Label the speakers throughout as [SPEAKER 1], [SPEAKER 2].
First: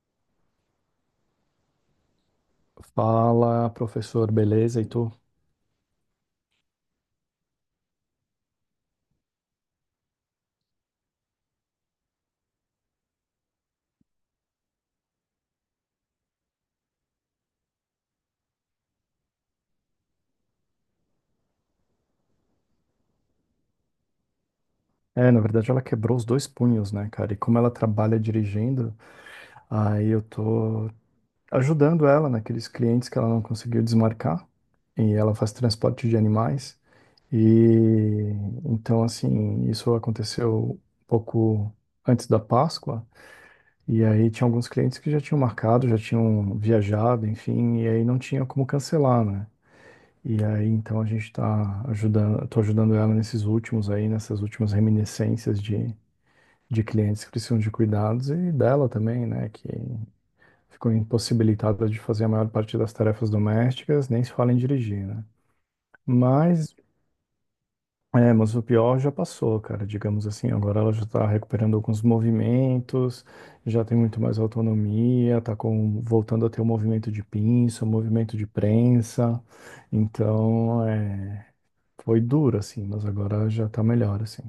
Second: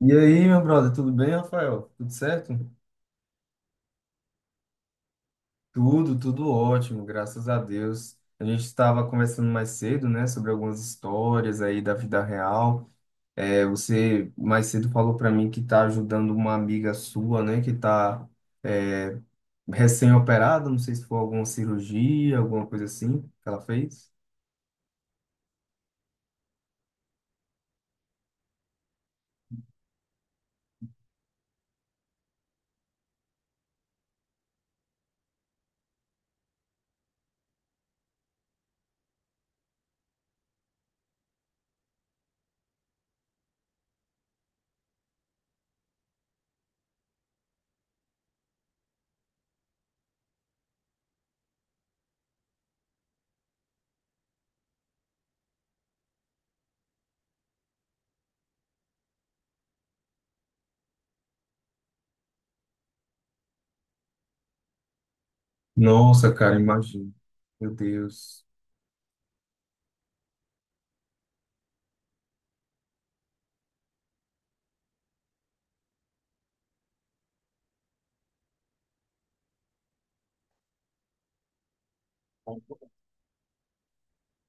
[SPEAKER 1] E aí, meu brother, tudo bem, Rafael? Tudo certo?
[SPEAKER 2] Fala, professor, beleza? E tu?
[SPEAKER 1] Tudo ótimo, graças a Deus. A gente estava conversando mais cedo, né, sobre algumas histórias aí da vida real. É, você mais cedo falou para mim que está ajudando uma amiga sua, né, que está recém-operada, não sei se foi alguma cirurgia, alguma coisa assim que ela fez.
[SPEAKER 2] É, na verdade ela quebrou os dois punhos, né, cara? E como ela trabalha dirigindo, aí eu tô ajudando ela naqueles clientes que ela não conseguiu desmarcar. E ela faz transporte de animais. E então, assim, isso aconteceu um pouco antes da Páscoa. E aí tinha alguns clientes que já tinham marcado, já tinham viajado, enfim, e aí não tinha como cancelar, né? E aí, então, a gente está ajudando, tô ajudando ela nesses últimos aí, nessas últimas reminiscências de clientes que precisam de cuidados e dela também, né, que ficou impossibilitada de fazer a maior parte das tarefas domésticas, nem se fala em dirigir, né?
[SPEAKER 1] Nossa, cara,
[SPEAKER 2] Mas,
[SPEAKER 1] imagina. Meu
[SPEAKER 2] é,
[SPEAKER 1] Deus.
[SPEAKER 2] mas o pior já passou, cara, digamos assim, agora ela já está recuperando alguns movimentos, já tem muito mais autonomia, tá com, voltando a ter o movimento de pinça, o movimento de prensa, então, é. Foi duro, assim, mas agora já tá melhor, assim.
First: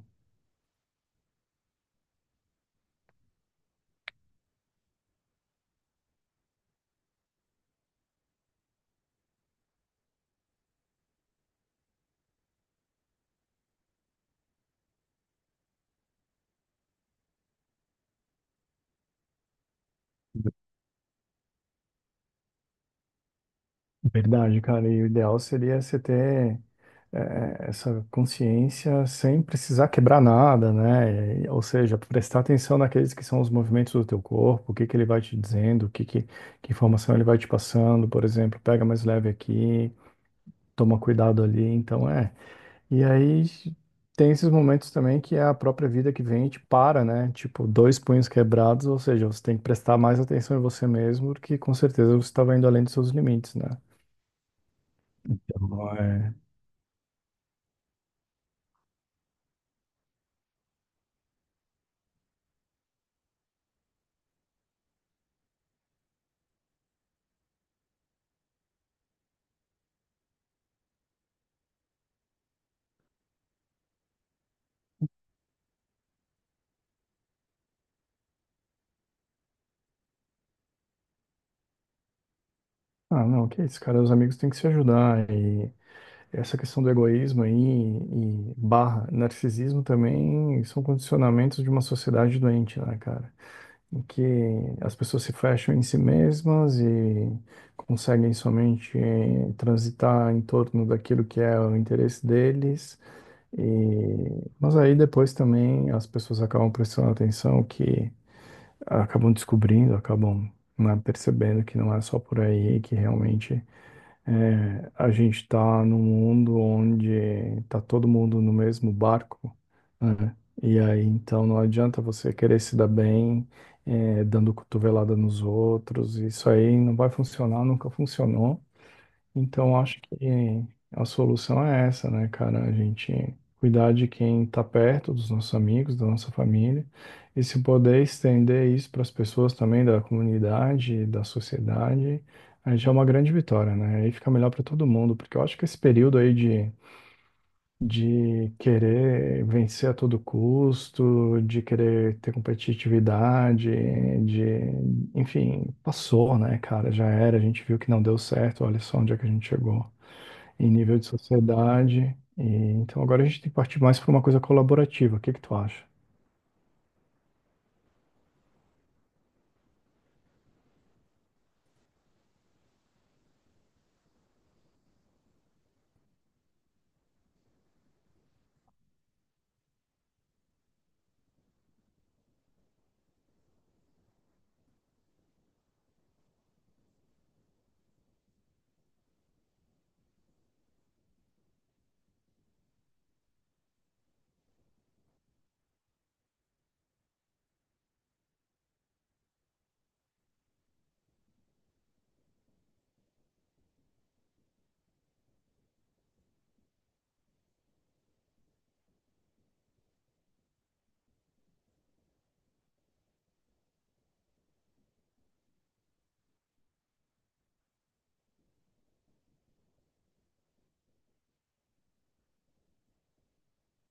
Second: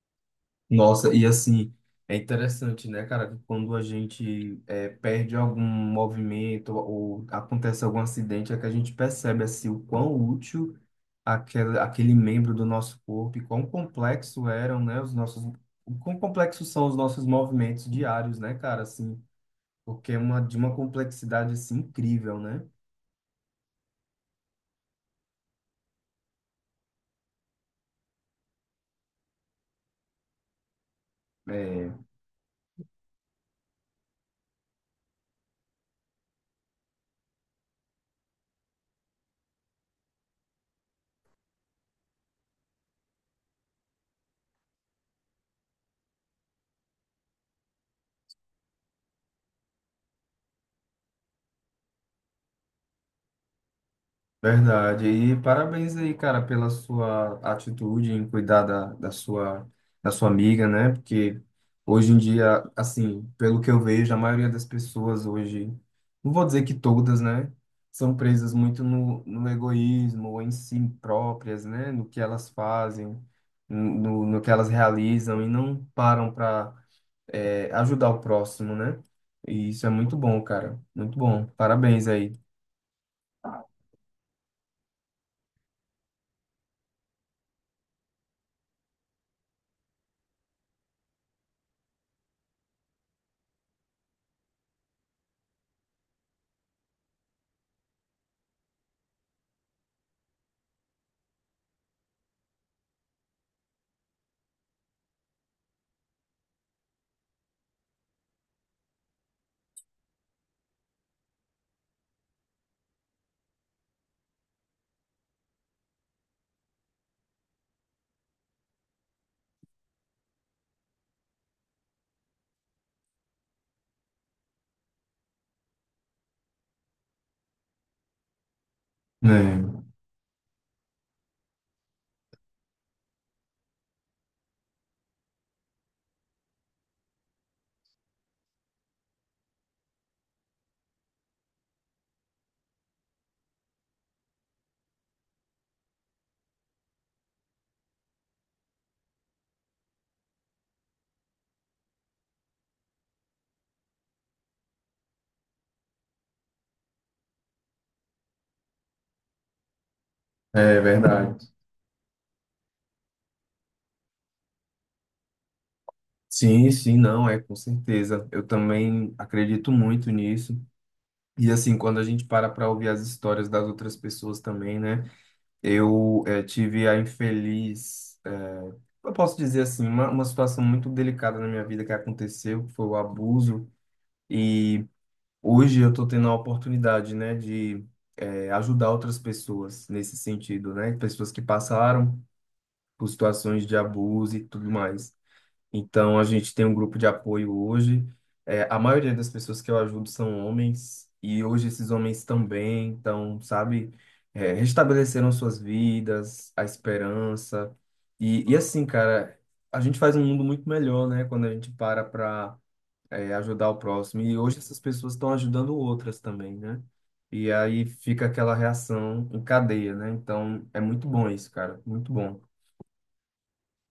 [SPEAKER 1] Nossa, e assim, é interessante, né, cara, que quando perde algum movimento ou acontece algum acidente, é que a gente percebe, assim, o quão útil aquele membro do nosso corpo e quão complexo eram, né, os nossos... O quão complexos são os nossos movimentos diários, né, cara, assim, porque é uma, de uma complexidade, assim, incrível, né?
[SPEAKER 2] Verdade, cara. E o ideal seria você ter essa consciência sem precisar quebrar nada, né? E- Ou
[SPEAKER 1] É,
[SPEAKER 2] seja, prestar atenção naqueles que são os movimentos do teu corpo, o que que ele vai te dizendo, o que que informação ele vai te passando, por exemplo, pega mais leve aqui, toma cuidado ali. Então, é. E aí tem esses momentos também que é a própria vida que vem e te para, né? Tipo, dois punhos quebrados, ou seja, você tem que prestar mais atenção em você mesmo, porque com certeza você estava indo além dos seus limites, né?
[SPEAKER 1] verdade. E
[SPEAKER 2] Então,
[SPEAKER 1] parabéns aí,
[SPEAKER 2] é...
[SPEAKER 1] cara, pela sua atitude em cuidar da sua, da sua amiga, né? Porque hoje em dia, assim, pelo que eu vejo, a maioria das pessoas hoje, não vou dizer que todas, né? São presas muito no egoísmo, ou em si próprias, né? No que elas fazem, no que elas realizam, e não param para ajudar o próximo, né? E isso é muito bom, cara. Muito bom. Parabéns aí.
[SPEAKER 2] Ah, não, que isso, cara, os amigos têm que se ajudar. E essa questão do egoísmo aí e barra narcisismo também são condicionamentos de uma sociedade doente, né, cara? Em que as pessoas se fecham em si mesmas e conseguem somente transitar em torno daquilo que é o interesse deles. E... Mas aí depois também as pessoas acabam prestando atenção que acabam descobrindo, acabam, né, percebendo que não é só por aí, que realmente é, a gente está num mundo onde está todo mundo no mesmo barco, né? E aí então não adianta você querer se dar bem, é, dando cotovelada nos outros. Isso aí não vai funcionar, nunca funcionou. Então, acho que a solução é essa, né, cara? A gente cuidar de quem tá perto, dos nossos amigos, da nossa família, e se poder estender isso para as pessoas também da comunidade, da sociedade, aí já é uma grande vitória, né? Aí fica melhor para todo mundo, porque eu acho que esse período aí de querer vencer a todo custo, de querer ter competitividade, de, enfim, passou, né, cara? Já era, a gente viu que não deu certo, olha só onde é que a gente chegou em
[SPEAKER 1] É, é
[SPEAKER 2] nível de
[SPEAKER 1] verdade.
[SPEAKER 2] sociedade. E, então agora a gente tem que partir mais para uma coisa colaborativa. O que que tu acha?
[SPEAKER 1] Sim, sim, não, é com certeza. Eu também acredito muito nisso. E assim, quando a gente para para ouvir as histórias das outras pessoas também, né? Tive a eu posso dizer assim, uma situação muito delicada na minha vida que aconteceu, que foi o abuso. E hoje eu estou tendo a oportunidade, né, de ajudar outras pessoas nesse sentido, né? Pessoas que passaram por situações de abuso e tudo mais. Então, a gente tem um grupo de apoio hoje. É, a maioria das pessoas que eu ajudo são homens, e hoje esses homens também estão, sabe, é, restabeleceram suas vidas, a esperança. E assim, cara, a gente faz um mundo muito melhor, né, quando a gente para para ajudar o próximo. E hoje essas pessoas estão ajudando outras também, né? E aí fica aquela reação em cadeia, né? Então, é muito bom isso, cara, muito bom.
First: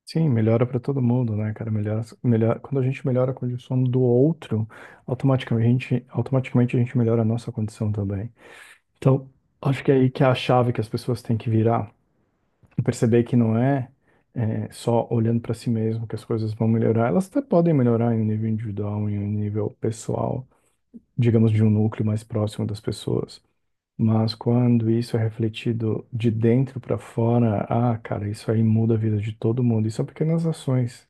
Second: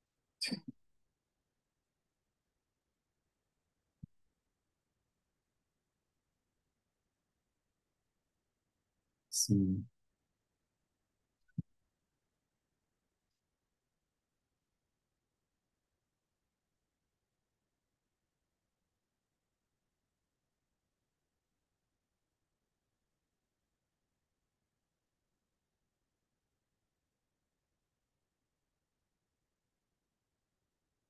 [SPEAKER 2] Sim, melhora para todo mundo, né, cara? Melhora, melhor, quando a gente melhora a condição do outro, automaticamente a gente melhora a nossa condição também. Então, acho
[SPEAKER 1] Sim.
[SPEAKER 2] que é aí que é a chave que as pessoas têm que virar e perceber que não é, é, só olhando para si mesmo que as coisas vão melhorar. Elas até podem melhorar em um nível individual, em um nível pessoal, digamos, de um núcleo mais próximo das pessoas. Mas quando isso é refletido de dentro para fora, ah, cara, isso aí muda a vida de todo mundo. E são pequenas ações.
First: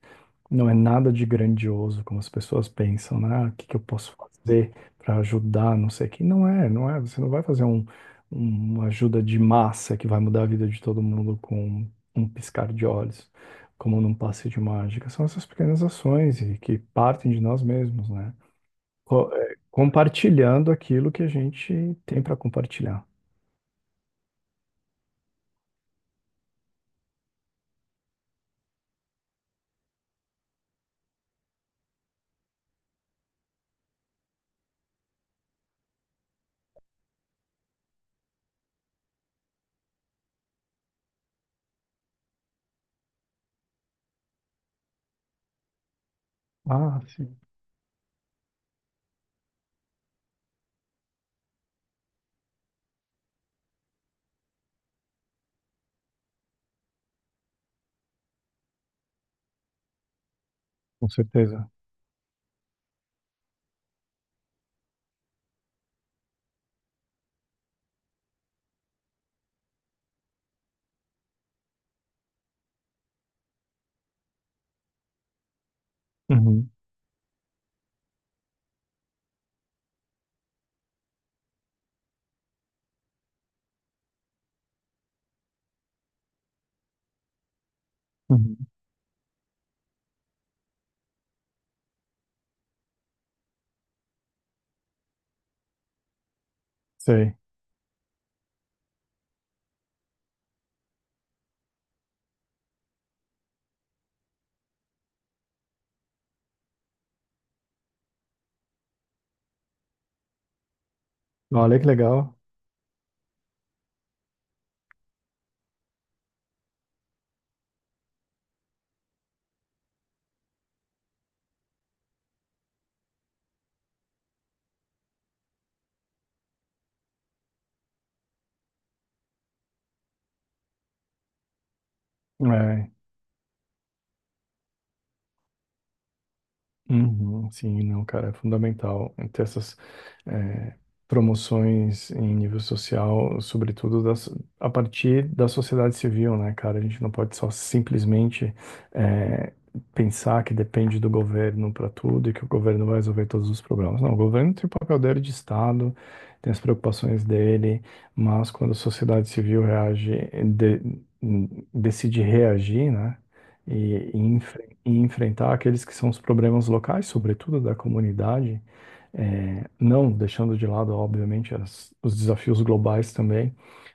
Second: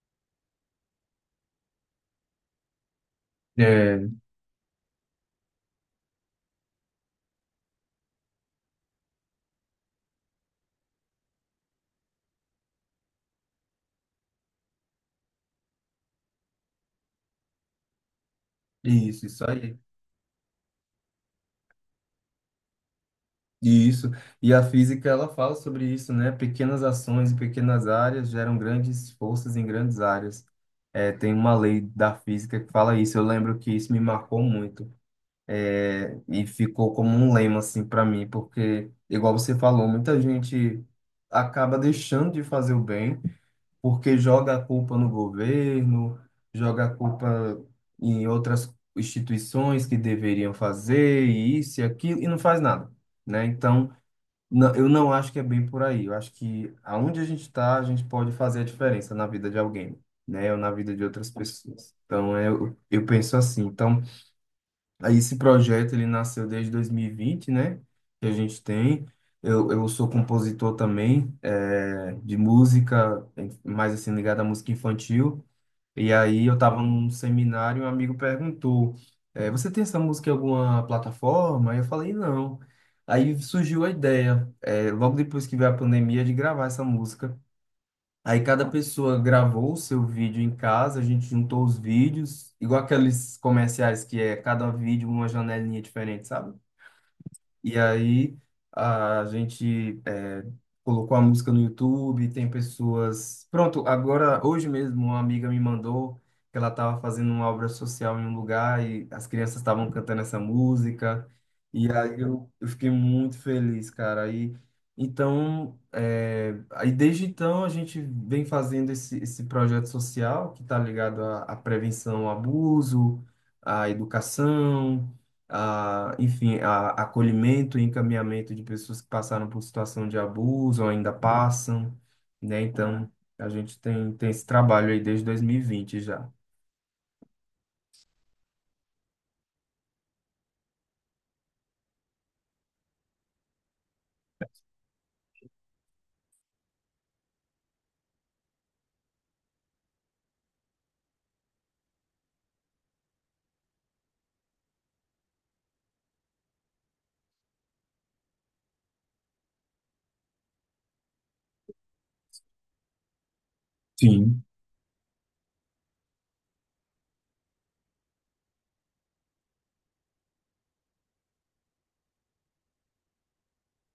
[SPEAKER 2] Não é nada de grandioso, como as pessoas pensam, né? Ah, o que que eu
[SPEAKER 1] É,
[SPEAKER 2] posso fazer para ajudar, não sei o quê. Não é, não é. Você não vai fazer um, uma ajuda de massa que vai mudar a vida de todo mundo com um piscar de olhos, como num passe de mágica. São essas pequenas ações e que partem de nós mesmos, né?
[SPEAKER 1] isso, isso aí.
[SPEAKER 2] Compartilhando aquilo que a gente tem para compartilhar.
[SPEAKER 1] Isso. E a física, ela fala sobre isso, né? Pequenas ações em pequenas áreas geram grandes forças em grandes áreas. É, tem uma lei da física que fala isso. Eu lembro que isso me marcou muito. É, e ficou como um lema, assim, para mim, porque, igual você falou, muita gente acaba deixando de fazer o bem porque joga a culpa no governo, joga a
[SPEAKER 2] Ah, sim,
[SPEAKER 1] culpa em outras instituições que deveriam fazer, e isso e aquilo, e não faz nada, né? Então. Não, eu não acho que é bem por aí. Eu acho que aonde a gente está, a gente pode fazer a diferença na vida de alguém, né? Ou na vida de
[SPEAKER 2] com
[SPEAKER 1] outras
[SPEAKER 2] certeza.
[SPEAKER 1] pessoas. Então, é, eu penso assim. Então, aí esse projeto, ele nasceu desde 2020, né? Que a gente tem. Eu sou compositor também, de música, mais assim, ligado à música infantil. E aí eu
[SPEAKER 2] Uhum,
[SPEAKER 1] tava num seminário e um amigo perguntou, você tem essa música em alguma plataforma? Aí eu falei, não. Aí surgiu a ideia, logo depois que veio a pandemia, de gravar essa música. Aí
[SPEAKER 2] uhum,
[SPEAKER 1] cada pessoa gravou o seu vídeo em casa, a gente juntou os vídeos, igual aqueles comerciais que é cada vídeo uma janelinha diferente, sabe?
[SPEAKER 2] sei.
[SPEAKER 1] E aí a gente é, colocou a música no YouTube, tem pessoas. Pronto, agora, hoje mesmo, uma amiga me mandou que ela estava fazendo uma obra social em um lugar e as crianças estavam cantando essa música.
[SPEAKER 2] Olha que
[SPEAKER 1] E aí
[SPEAKER 2] legal.
[SPEAKER 1] eu fiquei muito feliz, cara. Aí, então, é, aí desde então a gente vem fazendo esse, esse projeto social que está ligado à, à prevenção ao abuso, à educação a, enfim, a, acolhimento e encaminhamento de pessoas que passaram por situação de abuso ou ainda passam, né?
[SPEAKER 2] É.
[SPEAKER 1] Então, a gente tem, tem esse trabalho aí desde 2020 já.
[SPEAKER 2] Uhum, sim, não, cara, é fundamental ter essas eh, promoções em nível social, sobretudo das, a partir da sociedade civil, né, cara? A gente não pode só simplesmente eh, pensar que depende do governo para tudo e que o governo vai resolver todos os problemas. Não, o governo tem o papel dele de Estado, tem as preocupações dele, mas quando a sociedade civil reage, de- decide reagir, né? E, e
[SPEAKER 1] Sim,
[SPEAKER 2] e enfrentar aqueles que são os problemas locais, sobretudo da comunidade, não deixando de lado, obviamente, as- os desafios globais também,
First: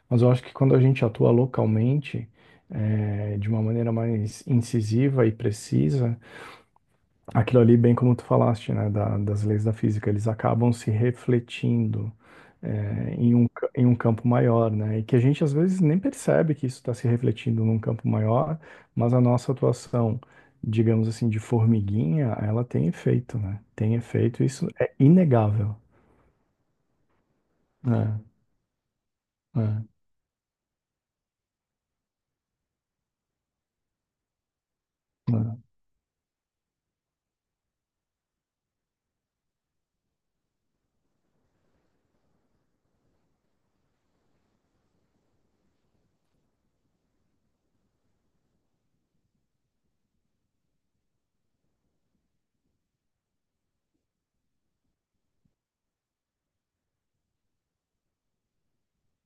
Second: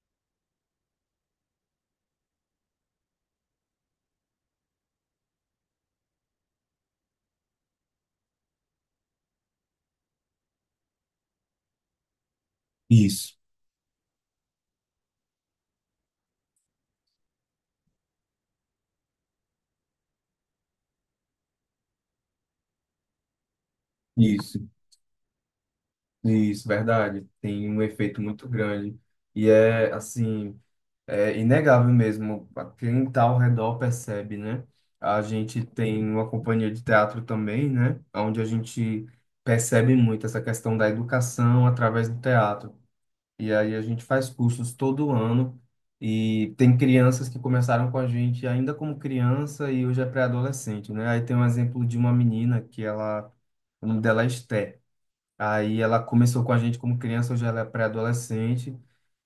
[SPEAKER 2] mas eu acho que quando a gente atua localmente, de uma maneira mais incisiva e precisa, aquilo ali, bem como tu falaste, né, da- das leis da física, eles acabam se refletindo é,
[SPEAKER 1] isso,
[SPEAKER 2] em um, ca- em um campo maior, né, e que a gente às vezes nem percebe que isso está se refletindo num campo maior, mas a nossa atuação, digamos assim, de formiguinha, ela tem efeito, né, tem efeito,
[SPEAKER 1] isso,
[SPEAKER 2] isso é inegável,
[SPEAKER 1] isso, verdade. Tem um
[SPEAKER 2] né,
[SPEAKER 1] efeito muito grande. E
[SPEAKER 2] né,
[SPEAKER 1] é, assim, é inegável mesmo. Quem está ao redor percebe, né? A
[SPEAKER 2] né.
[SPEAKER 1] gente tem uma companhia de teatro também, né? Onde a gente percebe muito essa questão da educação através do teatro. E aí a gente faz cursos todo ano e tem crianças que começaram com a gente ainda como criança e hoje é pré-adolescente, né? Aí tem um exemplo de uma menina que ela, o nome dela é Esté. Aí ela começou com a gente como criança, hoje ela é pré-adolescente.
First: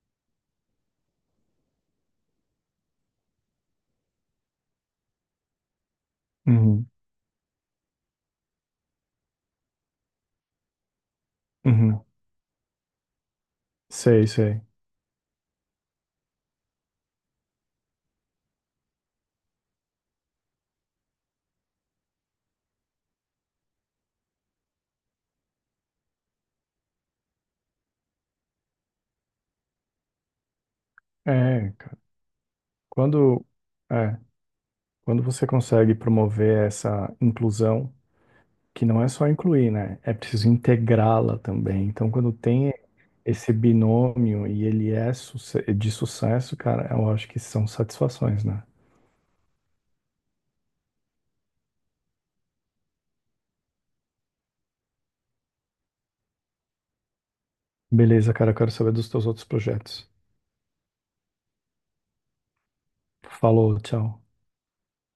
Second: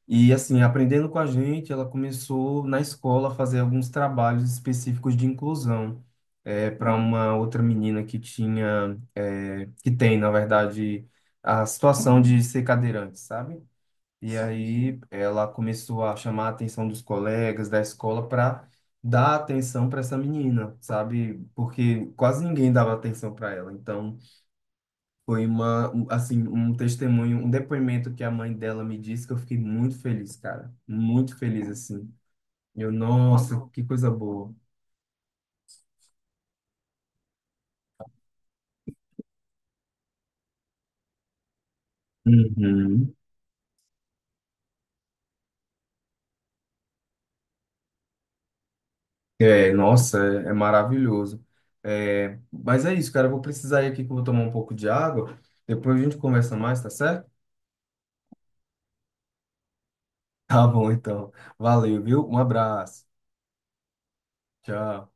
[SPEAKER 1] E assim, aprendendo com a gente, ela começou na escola a fazer alguns trabalhos específicos de inclusão. É,
[SPEAKER 2] Uhum,
[SPEAKER 1] para uma outra menina que tinha, é, que tem, na verdade, a
[SPEAKER 2] uhum.
[SPEAKER 1] situação de ser cadeirante, sabe?
[SPEAKER 2] Sei,
[SPEAKER 1] E
[SPEAKER 2] sei.
[SPEAKER 1] aí ela começou a chamar a atenção dos colegas da escola para dar atenção para essa menina, sabe? Porque quase ninguém dava atenção para ela. Então foi uma, um- assim, um testemunho, um depoimento que a mãe dela me disse que eu fiquei muito feliz, cara. Muito feliz,
[SPEAKER 2] É, cara,
[SPEAKER 1] assim. Eu,
[SPEAKER 2] quando,
[SPEAKER 1] nossa, que coisa
[SPEAKER 2] é,
[SPEAKER 1] boa.
[SPEAKER 2] quando você consegue promover essa inclusão, que não é só incluir, né? É preciso integrá-la também. Então, quando tem
[SPEAKER 1] Uhum.
[SPEAKER 2] esse binômio e ele é suce- de sucesso, cara, eu acho que são satisfações, né?
[SPEAKER 1] É, nossa, é, é maravilhoso. É, mas é isso, cara. Eu vou precisar ir aqui que eu vou tomar um pouco de água. Depois a gente conversa mais, tá certo?
[SPEAKER 2] Beleza, cara, eu quero saber dos teus outros projetos.
[SPEAKER 1] Tá bom, então. Valeu, viu? Um abraço.
[SPEAKER 2] Falou, tchau.
[SPEAKER 1] Tchau.